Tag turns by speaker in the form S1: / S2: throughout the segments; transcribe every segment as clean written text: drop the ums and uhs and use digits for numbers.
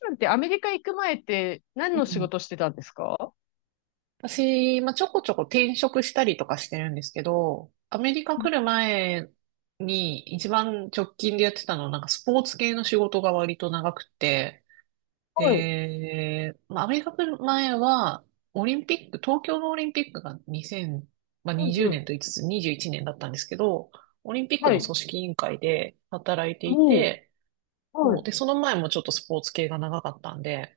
S1: さんってアメリカ行く前って何
S2: う
S1: の仕
S2: ん、
S1: 事してたんですか？
S2: 私、まあ、ちょこちょこ転職したりとかしてるんですけど、アメリカ来る前に一番直近でやってたのは、スポーツ系の仕事が割と長くて、
S1: はい。
S2: で、まあ、アメリカ来る前は、オリンピック、東京のオリンピックが2 0まあ、
S1: う
S2: 20
S1: んう
S2: 年
S1: ん。
S2: と言いつつ21年だったんですけど、オリンピック
S1: は
S2: の
S1: い。
S2: 組織委員会で働いてい
S1: も
S2: て、
S1: う、はい。
S2: で、その前もちょっとスポーツ系が長かったんで、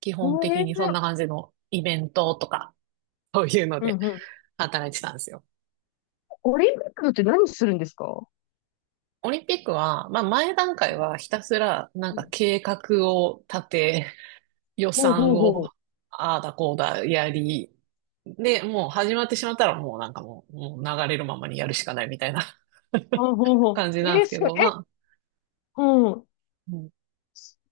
S2: 基
S1: え
S2: 本的
S1: え
S2: にそん
S1: ー。
S2: な感じのイベントとか、そういうの
S1: う
S2: で
S1: んうん。
S2: 働いてたんですよ。
S1: オリンピックって何するんですか？
S2: オリンピックは、まあ前段階
S1: う
S2: はひたすら
S1: んうん。
S2: 計画を立て、予
S1: ほうほ
S2: 算
S1: うほ
S2: を
S1: う。
S2: ああだこうだやり、で、もう始まってしまったらもうなんかもう、もう流れるままにやるしかないみたいな
S1: あ、ほうほう。
S2: 感じ
S1: え
S2: なんで
S1: ー、
S2: す
S1: す
S2: け
S1: ごい。
S2: ど、
S1: え、
S2: まあ、
S1: うん。
S2: うん。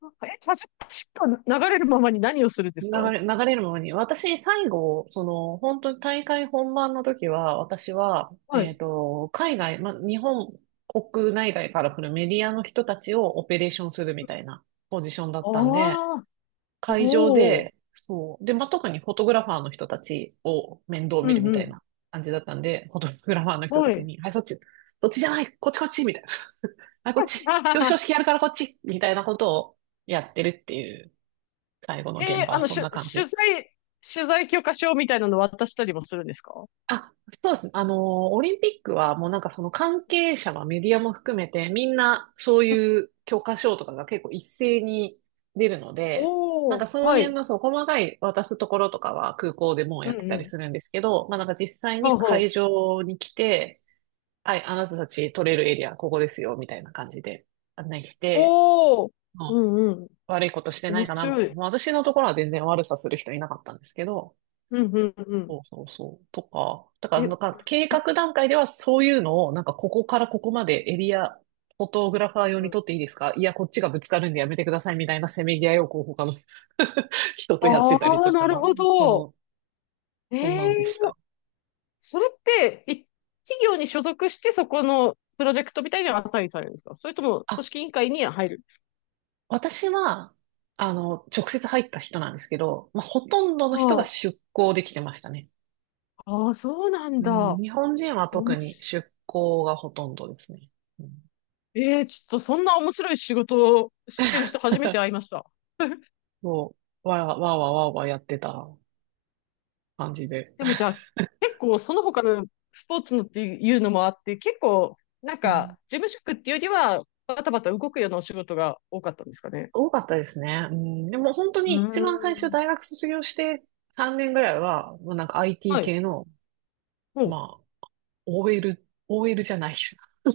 S1: なんか、パシパッと流れるままに何をするんですか？
S2: 流れるものに。私、最後、その、本当に大会本番の時は、私は、
S1: はい。
S2: 海外、ま、日本国内外から来るメディアの人たちをオペレーションするみたいなポジションだったんで、
S1: ああ、
S2: 会場
S1: おお。
S2: で、そう。で、まあ、特にフォトグラファーの人たちを面倒
S1: う
S2: 見る
S1: んう
S2: みたい
S1: ん。
S2: な感じだったんで、フォトグラファーの人
S1: は
S2: たち
S1: い。
S2: に、はい、そっち、そっちじゃない、こっちこっち、みたいな。はい、こっち、
S1: はは
S2: 表彰
S1: は。
S2: 式やるからこっち、みたいなことをやってるっていう、最後の
S1: へ
S2: 現
S1: えー。
S2: 場
S1: あ
S2: は
S1: の、
S2: そ
S1: し
S2: ん
S1: ゅ、
S2: な
S1: 取
S2: 感じ。
S1: 材、取材許可証みたいなの渡したりもするんですか？
S2: あ、そうですね。あの、オリンピックはもうその関係者はメディアも含めてみんなそういう教科書とかが結構一斉に出るので、
S1: おー、
S2: その
S1: は
S2: 辺
S1: い。
S2: のそう細かい渡すところとかは空港でもう
S1: う
S2: や
S1: ん
S2: って
S1: う
S2: たり
S1: ん。
S2: するんですけど、まあ実際
S1: は
S2: に
S1: んは
S2: 会
S1: ん。
S2: 場に来て、はい、あなたたち取れるエリアここですよ、みたいな感じで案内して、
S1: おー、
S2: うん。
S1: うんうん。
S2: 悪いことしてな
S1: 面
S2: いかな。まあ
S1: 白い。
S2: 私のところは全然悪さする人いなかったんですけど、
S1: うんうんうん。
S2: そうそうそう。とか、だから
S1: え、
S2: 計画段階ではそういうのを、なんかここからここまでエリア、フォトグラファー用
S1: う
S2: に
S1: ん、
S2: 撮っていいですか、いや、こっちがぶつかるんでやめてくださいみたいな せめぎ合いをこう他の 人とやって
S1: あ
S2: たりと
S1: あ、なる
S2: か、
S1: ほど。
S2: そう、そんなんでし
S1: ええ。
S2: た。
S1: それって、企業に所属してそこのプロジェクトみたいにアサインされるんですか？それとも組
S2: あ、
S1: 織委員会に入るんですか？
S2: 私は、あの、直接入った人なんですけど、まあ、ほとんどの人が
S1: あ
S2: 出向できてましたね。
S1: あー、そうなん
S2: うん、
S1: だ。
S2: 日本人は特
S1: 面
S2: に
S1: 白い。
S2: 出向がほとんどですね。うん、
S1: ええ、ちょっとそんな面白い仕事をしてる人初めて会いました。
S2: そう、わーわーわーわーわーやってた感じで。
S1: でもじゃあ、結構その他のスポーツのっていうのもあって、結構、なん
S2: うん、
S1: か、事務職っていうよりは、バタバタ動くようなお仕事が多かったんですかね？
S2: 多かったですね。うん、でも本当
S1: うー
S2: に一番最初
S1: ん。
S2: 大学卒業して3年ぐらいは、もうIT
S1: はい。
S2: 系の、
S1: ほう。
S2: まあ、OL じゃない。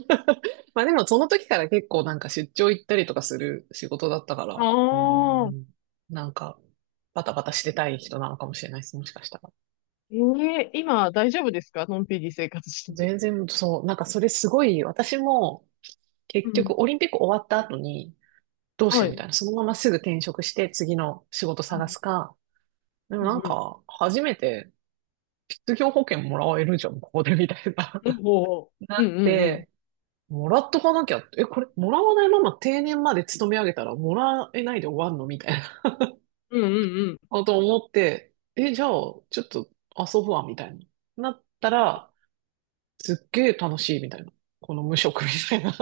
S2: まあでもその時から結構出張行ったりとかする仕事だったか
S1: あ
S2: ら、う
S1: あ、
S2: ん、なんかバタバタしてたい人なのかもしれないです、もしかしたら。
S1: ええ、今大丈夫ですか？のんびり生活してて。
S2: 全然そう、なんかそれすごい、私も
S1: う
S2: 結局
S1: ん。
S2: オリンピック終わった後にどうし
S1: は
S2: よう
S1: い。う
S2: みたい
S1: ん
S2: な、そのまますぐ転職して次の仕事探すか、でも、
S1: うん。うん、
S2: 初めて失業保険もらえるじゃん、ここでみたいな。
S1: うん。 ほ
S2: な
S1: う。うん
S2: っ
S1: うんうん。
S2: て、もらっとかなきゃって、え、これ、もらわないまま定年まで勤め上げたらもらえないで終わんのみたいな
S1: うんうん
S2: こと思って、え、じゃあ、ちょっと遊ぶわ、みたいな。なったら、すっげえ楽しい、みたいな。この無職みたいな。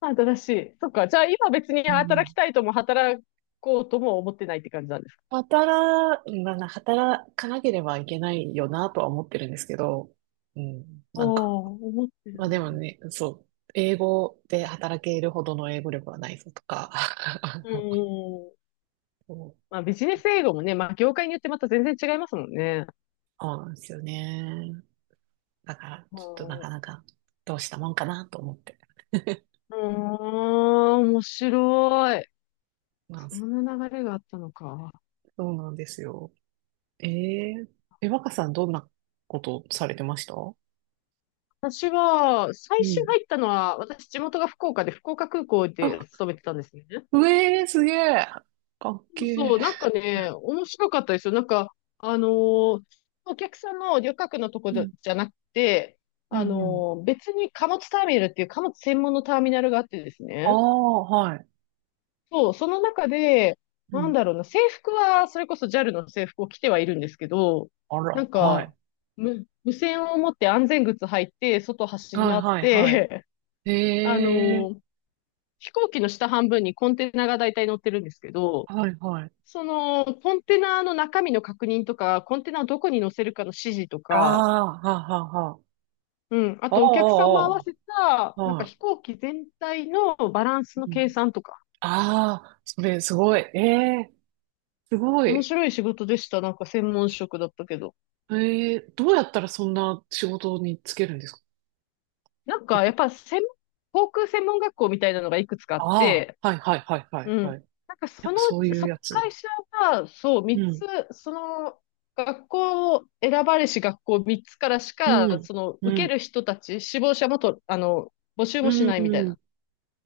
S1: うん。新しい。そっか。じゃあ今別に
S2: う
S1: 働き
S2: ん。
S1: たいとも働こうとも思ってないって感じなんですか？
S2: まあな、働かなければいけないよなとは思ってるんですけど、うん、
S1: ああ、
S2: なんか
S1: 思ってる
S2: まあで
S1: ね。
S2: もね、そう。英語で働けるほどの英語力はないぞとか。
S1: う ん。
S2: そう。
S1: まあ、ビジネス英語もね、まあ、業界によってまた全然違いますもんね。
S2: そうなんですよね。だから、
S1: う
S2: ちょっとな
S1: ん。
S2: か
S1: う
S2: なかどうしたもんかなと思って。
S1: ーん、面白い。
S2: まあ、
S1: そ
S2: そ
S1: んな流れがあったのか。
S2: うなんですよ。えー、え、若さんどんなことされてましたう
S1: 私は、最初
S2: ん。
S1: 入ったのは、私、地元が福岡で、福岡空港
S2: あ、
S1: で勤めてたんですね。
S2: うえー、すげえ。かっけ
S1: そうそ
S2: え。
S1: う、なんかね、面白かったですよ。なんか、あのー、お客さんの旅客のとこ
S2: う
S1: じ
S2: ん、
S1: ゃなくて、
S2: う
S1: あ
S2: ん、うん。
S1: のー、別に貨物ターミナルっていう貨物専門のターミナルがあってです
S2: あ
S1: ね。
S2: あ、はい。
S1: そう、その中で、
S2: う
S1: なん
S2: ん。
S1: だろうな、制服は、それこそ JAL の制服を着てはいるんですけど、
S2: あ
S1: な
S2: ら、
S1: ん
S2: はい。
S1: か、無線を持って安全靴履いて、外走り
S2: はい、
S1: 回っ
S2: はい、はい。
S1: て、あ
S2: ええ。
S1: の、飛行機の下半分にコンテナが大体乗ってるんですけど、
S2: はい、はい。
S1: その、コンテナの中身の確認とか、コンテナをどこに乗せるかの指示と
S2: あ
S1: か、
S2: あ、はあ、はあ、はあ。
S1: うん、あ
S2: あ
S1: とお客さんも合わ
S2: あ、
S1: せた、
S2: ああ、
S1: なんか
S2: は
S1: 飛行機全体のバランス
S2: い。
S1: の
S2: う
S1: 計
S2: ん。
S1: 算とか、
S2: ああ、それすごい。ええ、すご
S1: 面
S2: い。
S1: 白い仕事でした。なんか専門職だったけど。
S2: ええ、どうやったらそんな仕事に就けるんですか？
S1: なんか、やっぱ専門、航空専門学校みたいなのがいくつかあっ
S2: あ
S1: て、
S2: あ、はいはいはいは
S1: う
S2: い
S1: ん。
S2: はい。
S1: なんか
S2: や
S1: そ
S2: っぱ
S1: の
S2: そ
S1: う
S2: う
S1: ち、
S2: いうやつ。
S1: 会社が、そう、
S2: う
S1: 三
S2: ん、
S1: つ、その、学校を選ばれし学校三つからし
S2: う
S1: か、
S2: ん、
S1: その、
S2: う
S1: 受け
S2: ん、
S1: る人たち、志望者もと、あの、募集もし
S2: うん、
S1: ないみたい
S2: う
S1: な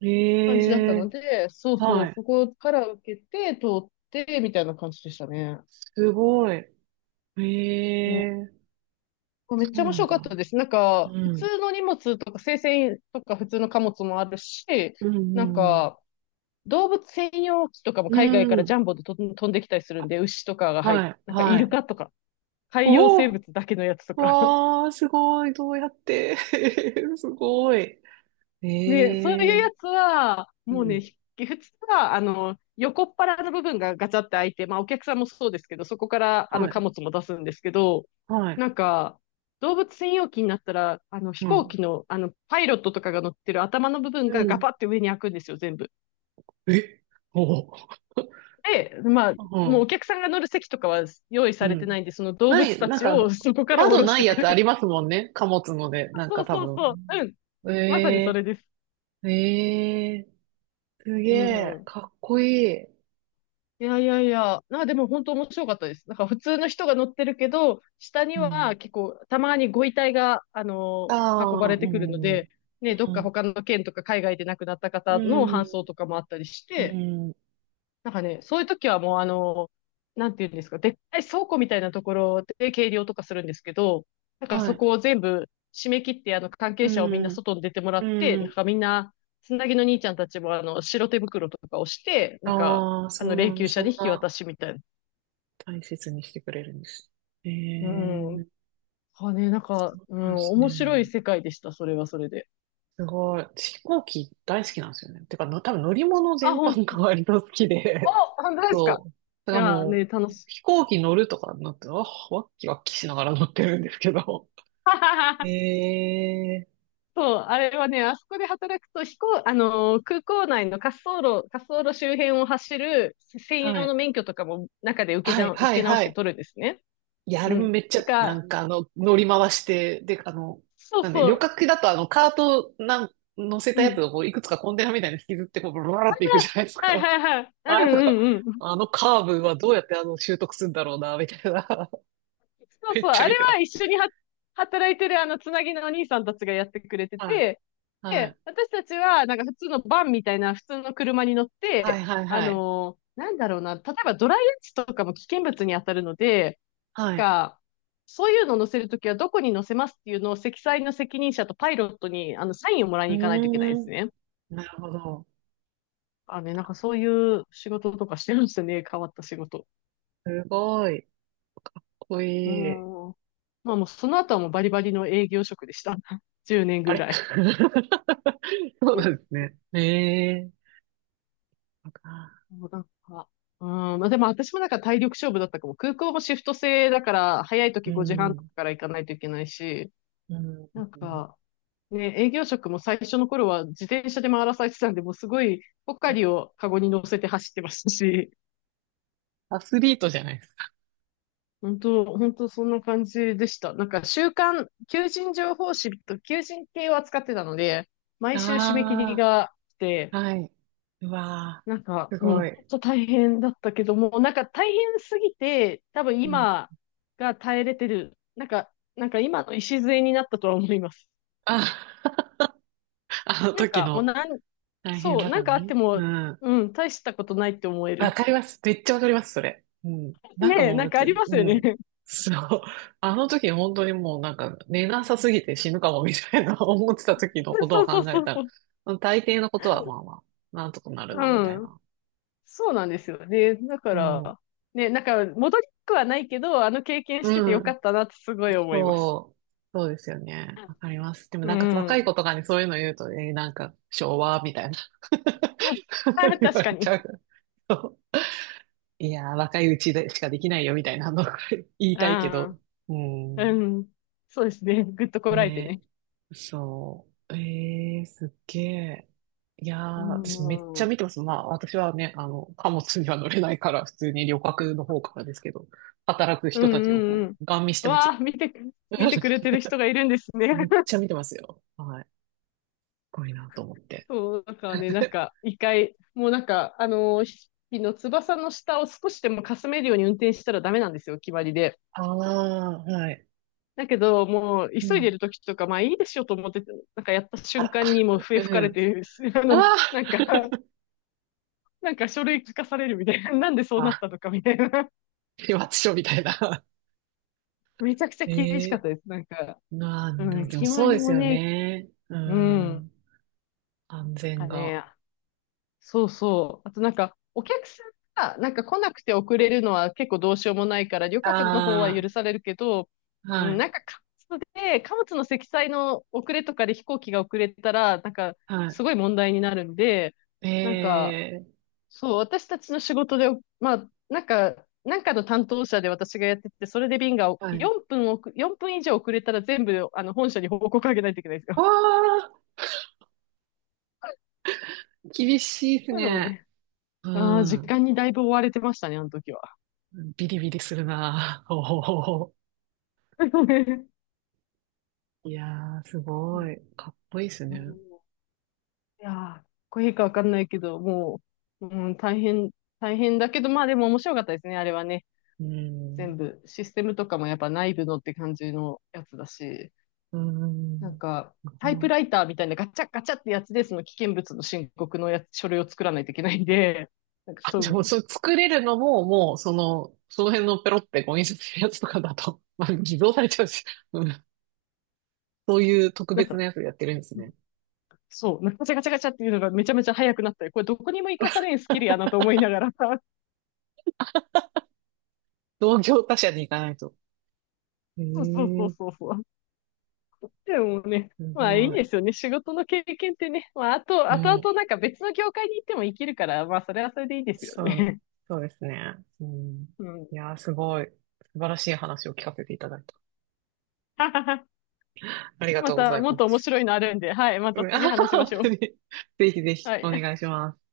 S2: ん。
S1: 感じだった
S2: ええ、
S1: ので、そうそ
S2: は
S1: う、
S2: い。
S1: そこから受けて、通って、みたいな感じでしたね。
S2: すごい。え
S1: う
S2: え、
S1: ん、め
S2: そ
S1: っち
S2: う
S1: ゃ面
S2: なん
S1: 白
S2: だ。
S1: かったです。なんか、普
S2: うん、
S1: 通の荷物とか、生鮮とか普通の貨物もあるし、
S2: うん、
S1: なん
S2: うん、
S1: か、動物専用機とかも
S2: う
S1: 海外からジ
S2: ん。
S1: ャンボでと飛んできたりするんで、牛とかが入っ、
S2: はい、
S1: なんかイ
S2: は
S1: ル
S2: い。
S1: カとか、
S2: お
S1: 海洋生
S2: お、
S1: 物だけのやつとか。
S2: わあ、すごい。どうやって すごい。え
S1: ね、そういう
S2: え。
S1: やつは、
S2: う
S1: もう
S2: ん。
S1: ね、普通は、あの、横っ腹の部分がガチャって開いて、まあお客さんもそうですけど、そこからあ
S2: は
S1: の
S2: い、
S1: 貨物も出すんですけど、
S2: はい、
S1: なんか、動物専用機になったら、あの飛
S2: う
S1: 行
S2: ん、
S1: 機の、あの、パイロットとかが乗ってる頭の部分
S2: う
S1: がガ
S2: ん。
S1: パって上に開くんですよ、全部。
S2: え、おお。
S1: で、まあ、
S2: う
S1: もう
S2: ん、
S1: お客さんが乗る席とかは用意
S2: う
S1: されてな
S2: ん。
S1: いんで、その動
S2: な
S1: 物
S2: い、
S1: たちを そこから降
S2: 窓
S1: ろし
S2: ない
S1: てく
S2: やつあ
S1: る。
S2: りますもんね。貨物ので、なん
S1: そ
S2: か
S1: う
S2: 多
S1: そう
S2: 分。
S1: そう。うん。まさにそ
S2: え
S1: れです。
S2: え。ええ。すげ
S1: う
S2: え、
S1: ん。
S2: かっこいい。
S1: いやいやいや。でも本当面白かったです。なんか普通の人が乗ってるけど、下
S2: う
S1: には
S2: ん。
S1: 結構たまにご遺体が、あの
S2: あ
S1: ー、運ば
S2: あ、
S1: れ
S2: う
S1: てくるの
S2: ん、うん、
S1: で、ね、どっか他の県とか海外で亡くなった
S2: う
S1: 方の
S2: ん、
S1: 搬送とかもあったりし
S2: う
S1: て、
S2: ん、
S1: なんかね、そういう時はもうあの、なんていうんですか、でっかい倉庫みたいなところで計量とかするんですけど、なんか
S2: は
S1: そ
S2: い、
S1: こを全部締め切って、あの、関
S2: う
S1: 係者をみんな
S2: ん、
S1: 外に出てもら
S2: う
S1: って、なん
S2: ん。
S1: かみんな、つなぎの兄ちゃんたちもあの、白手袋とかをして、なんか、
S2: ああ、
S1: あ
S2: そ
S1: の、
S2: う
S1: 霊
S2: なんだ、
S1: 柩車
S2: そ
S1: に
S2: ん
S1: 引き
S2: な
S1: 渡しみたいな。
S2: 大切にしてくれるんです。え
S1: うん。
S2: え。
S1: あね、なん
S2: そ
S1: か、
S2: う
S1: う
S2: なんで
S1: ん、
S2: すね。
S1: 面白い世界でした、それはそれで。
S2: すごい。飛行機大好きなんですよね。てか、の多分乗り物
S1: あ、
S2: 全
S1: ほ
S2: 般
S1: ん、
S2: が割と好き
S1: お、
S2: で、
S1: 本当 ですか？
S2: そう。だ
S1: い
S2: から
S1: やー
S2: も
S1: ね、楽
S2: う、
S1: しい。
S2: 飛行機乗るとかになって、あ、ワッキワッキしながら乗ってるんですけど。え え。
S1: そう、あれはね、あそこで働くと、あのー、空港内の滑走路、滑走路周辺を走る専
S2: は
S1: 用
S2: い。
S1: の免許とかも中で
S2: はい、
S1: 受
S2: はい、
S1: け直
S2: は
S1: して
S2: い。
S1: 取るんですね。
S2: いや、あれ
S1: う
S2: も
S1: ん。
S2: めっちゃ、
S1: なんか、
S2: 乗り回して、で、あの、
S1: そう
S2: なんで、
S1: そ
S2: 旅
S1: う、
S2: 客機だとあの、カートなん、乗せた
S1: う
S2: やつ
S1: ん。
S2: をこういくつかコンテナみたいに引きずって、こう、ブラブラっていくじゃないです
S1: あ、
S2: か。
S1: はいはいはい。
S2: あ
S1: う
S2: れと
S1: ん
S2: か、
S1: うんうん。
S2: あのカーブはどうやってあの、習得するんだろうな、みたいな。
S1: そ う
S2: め
S1: そ
S2: っ
S1: う、
S2: ちゃ
S1: あ
S2: 見
S1: れ
S2: てま
S1: は
S2: す。
S1: 一緒には働いてるあのつなぎのお兄さんたちがやってくれて
S2: はい、
S1: て、
S2: は
S1: で、
S2: い、
S1: 私たちはなんか普通のバンみたいな普通の車に乗っ
S2: はい、
S1: て、
S2: はい、
S1: あ
S2: はい。
S1: のー、なんだろうな、例えばドライアイスとかも危険物に当たるので、
S2: はい。
S1: か、そういうのを載せるときはどこに載せますっていうのを積載の責任者とパイロットにあのサインをもらい
S2: う
S1: に行かないといけないで
S2: ー
S1: す
S2: ん。
S1: ね。
S2: なるほど。
S1: あね、なんかそういう仕事とかしてるんですよね。変わった仕事。
S2: すごい。かっこ
S1: う
S2: いい。
S1: ん。まあもうその後はもうバリバリの営業職でした。10年
S2: あ
S1: ぐ
S2: れ、
S1: らい。
S2: そうなんで すね。ええー。
S1: もうなんか、うん、まあでも私もなんか体力勝負だったかも。空港もシフト制だから、早い
S2: う
S1: 時5時半とか
S2: ん。
S1: から行かないといけないし、
S2: うん。
S1: なん
S2: うん。
S1: か、ね、営業職も最初の頃は自転車で回らされてたんで、もうすごいポカリをカゴに乗せて走ってましたし、
S2: アスリートじゃないですか。
S1: 本当、本当そんな感じでした。なんか週刊、求人情報誌と求人系を扱ってたので、毎週締め切り
S2: あ
S1: が来
S2: あ、
S1: て、
S2: はい。うわ
S1: なん
S2: ー、
S1: か、
S2: す
S1: うん、
S2: ご
S1: 本
S2: い。
S1: 当大変だったけども、なんか大変すぎて、多分
S2: うん。
S1: 今が耐えれてる、なんか、なんか今の礎になったとは思います。
S2: あ、あの
S1: なん
S2: 時
S1: かもう
S2: の
S1: なん、
S2: 大変
S1: そう、
S2: だか
S1: なん
S2: ら
S1: かあって
S2: ね。
S1: も、
S2: うん。
S1: うん、大したことないって思え
S2: わ
S1: る。
S2: かります。めっちゃわかります、それ。うん。なんか
S1: ねえ、
S2: もう、
S1: な
S2: だ
S1: ん
S2: っ
S1: かあ
S2: て、
S1: ります
S2: う
S1: よね。
S2: ん。そう。あの時本当にもうなんか寝なさすぎて死ぬかもみたいな 思ってた時のことを
S1: そうそう
S2: 考え
S1: そうそ
S2: た
S1: う。
S2: ら、大抵のことはまあまあ、なんとかなるな、みたい
S1: うん。
S2: な。
S1: そうなんですよね。だか
S2: うん。
S1: ら、ね、なんか戻りたくはないけど、あの経験してて
S2: う
S1: よか
S2: ん。
S1: ったなってすごい思います。
S2: そう。そうですよね。わかります。でも
S1: う
S2: なんか若い子
S1: ん。
S2: とかにそういうの言うと、えーなんか昭和みたいな
S1: あ、
S2: 言
S1: 確
S2: われ
S1: か
S2: ち
S1: に。
S2: ゃう。そう。いやー、若いうちでしかできないよみたいなの 言いたいけ
S1: あ
S2: ど。う
S1: あ、う
S2: ん。
S1: ん。そうですね。ぐっとこらえて
S2: ね、
S1: ね。
S2: そう。えー、すっげえ。いやー、
S1: う
S2: 私めっちゃ
S1: ん。うん
S2: 見てます。まあ、私はね、あの、貨物には乗れないから、普通に旅客の方からですけど、働く
S1: う
S2: 人たちを
S1: んう
S2: こ
S1: ん。
S2: う、ガン見してます
S1: わあ、
S2: よ。
S1: 見てくれてる人がいるんですね。
S2: めっちゃ見てますよ。はい。すごいなと思って。
S1: そう、だからね、なん か、一回、もうなんか、あのー、ひの翼の下を少しでもかすめるように運転したらダメなんですよ、決まりで。
S2: ああ、はい。
S1: だけど、もう、
S2: う
S1: 急いで
S2: ん。
S1: る時とか、まあいいでしょと思って、なんかやった
S2: あ
S1: 瞬
S2: ら、
S1: 間にもう 笛
S2: う
S1: 吹かれ
S2: ん。
S1: て、あの、
S2: あ
S1: なんか、なんか書類書かされるみたいな、なんでそう
S2: あ、
S1: なった
S2: あ、
S1: のかみたいな。
S2: 始末書みたいな。
S1: め ちゃくちゃ
S2: え
S1: 厳しかっ
S2: え。
S1: たです。なんか、
S2: まあ、
S1: うん、
S2: でも
S1: 決ま
S2: そうで
S1: り
S2: す
S1: も
S2: よ
S1: ね、
S2: ね。う
S1: うん、
S2: ん。安
S1: なん
S2: 全
S1: か
S2: が。
S1: ね、そうそう。あとなんか、お客さんがなんか来なくて遅れるのは結構どうしようもないから、旅客の方は
S2: あ
S1: 許されるけど、
S2: あ、
S1: う
S2: は
S1: ん、
S2: い、
S1: なんか貨物で、貨物の積載の遅れとかで飛行機が遅れたら、なんかすごい
S2: は
S1: 問題になるんで、
S2: い。え
S1: なんか、
S2: え、
S1: そう、私たちの仕事で、まあ、なんか、なんかの担当者で私がやってて、それで便が
S2: はい。
S1: 4分以上遅れたら全部、あの、本社に報告あげないといけないんです
S2: わ
S1: よ。
S2: あ、厳しいです
S1: そういうのも
S2: ね。
S1: ね、
S2: う
S1: ああ、時
S2: ん。
S1: 間にだいぶ追われてましたね、あの時は。
S2: ビリビリするな。おお。いやー、す
S1: うん
S2: ごい。かっこいいです
S1: う
S2: ね。
S1: ん。いやー、かっこいいかわかんないけど、もう、うん、大変、大変だけど、まあでも面白かったですね、あれはね。
S2: うん。
S1: 全部、システムとかもやっぱ内部のって感じのやつだし、
S2: う
S1: なん
S2: ん。
S1: か、
S2: す
S1: タイ
S2: ご
S1: プ
S2: い。
S1: ライターみたいなガチャガチャってやつで、その危険物の申告のやつ、書類を作らないといけないんで、なんか
S2: あ、
S1: そ
S2: じゃあもう、
S1: う、
S2: それ作れるのも、もう、その、その辺のペロってこう印刷するやつとかだと、まあ、偽造されちゃうし、うん。そういう特
S1: なん
S2: 別な
S1: か、
S2: やつやってるんですね。
S1: そう、なんかガチャガチャガチャっていうのがめちゃめちゃ早くなったり、これどこにも活かされんスキルやなと思いながら、
S2: 同業他社に行かないと。え
S1: そうそうそう
S2: え、
S1: そうそう。でもね、
S2: す
S1: まあいい
S2: ごい。
S1: ですよね。仕事の経験ってね。まああと、
S2: う
S1: あとあ
S2: ん。
S1: となんか別の業界に行っても生きるから、まあそれはそれでいいですよ
S2: そう、
S1: ね。
S2: そうですね。うん。
S1: うん。
S2: いやー、すごい、素晴らしい話を聞かせていただいた。あり が
S1: ま
S2: とうござ
S1: た
S2: い
S1: もっ
S2: ま
S1: と面白い
S2: す。
S1: のあるんで、はい。また
S2: うん、あ
S1: 次
S2: はは
S1: 話しま
S2: 本
S1: しょ
S2: 当
S1: う。
S2: に。ぜひぜひ、
S1: は
S2: お
S1: い。
S2: 願いします。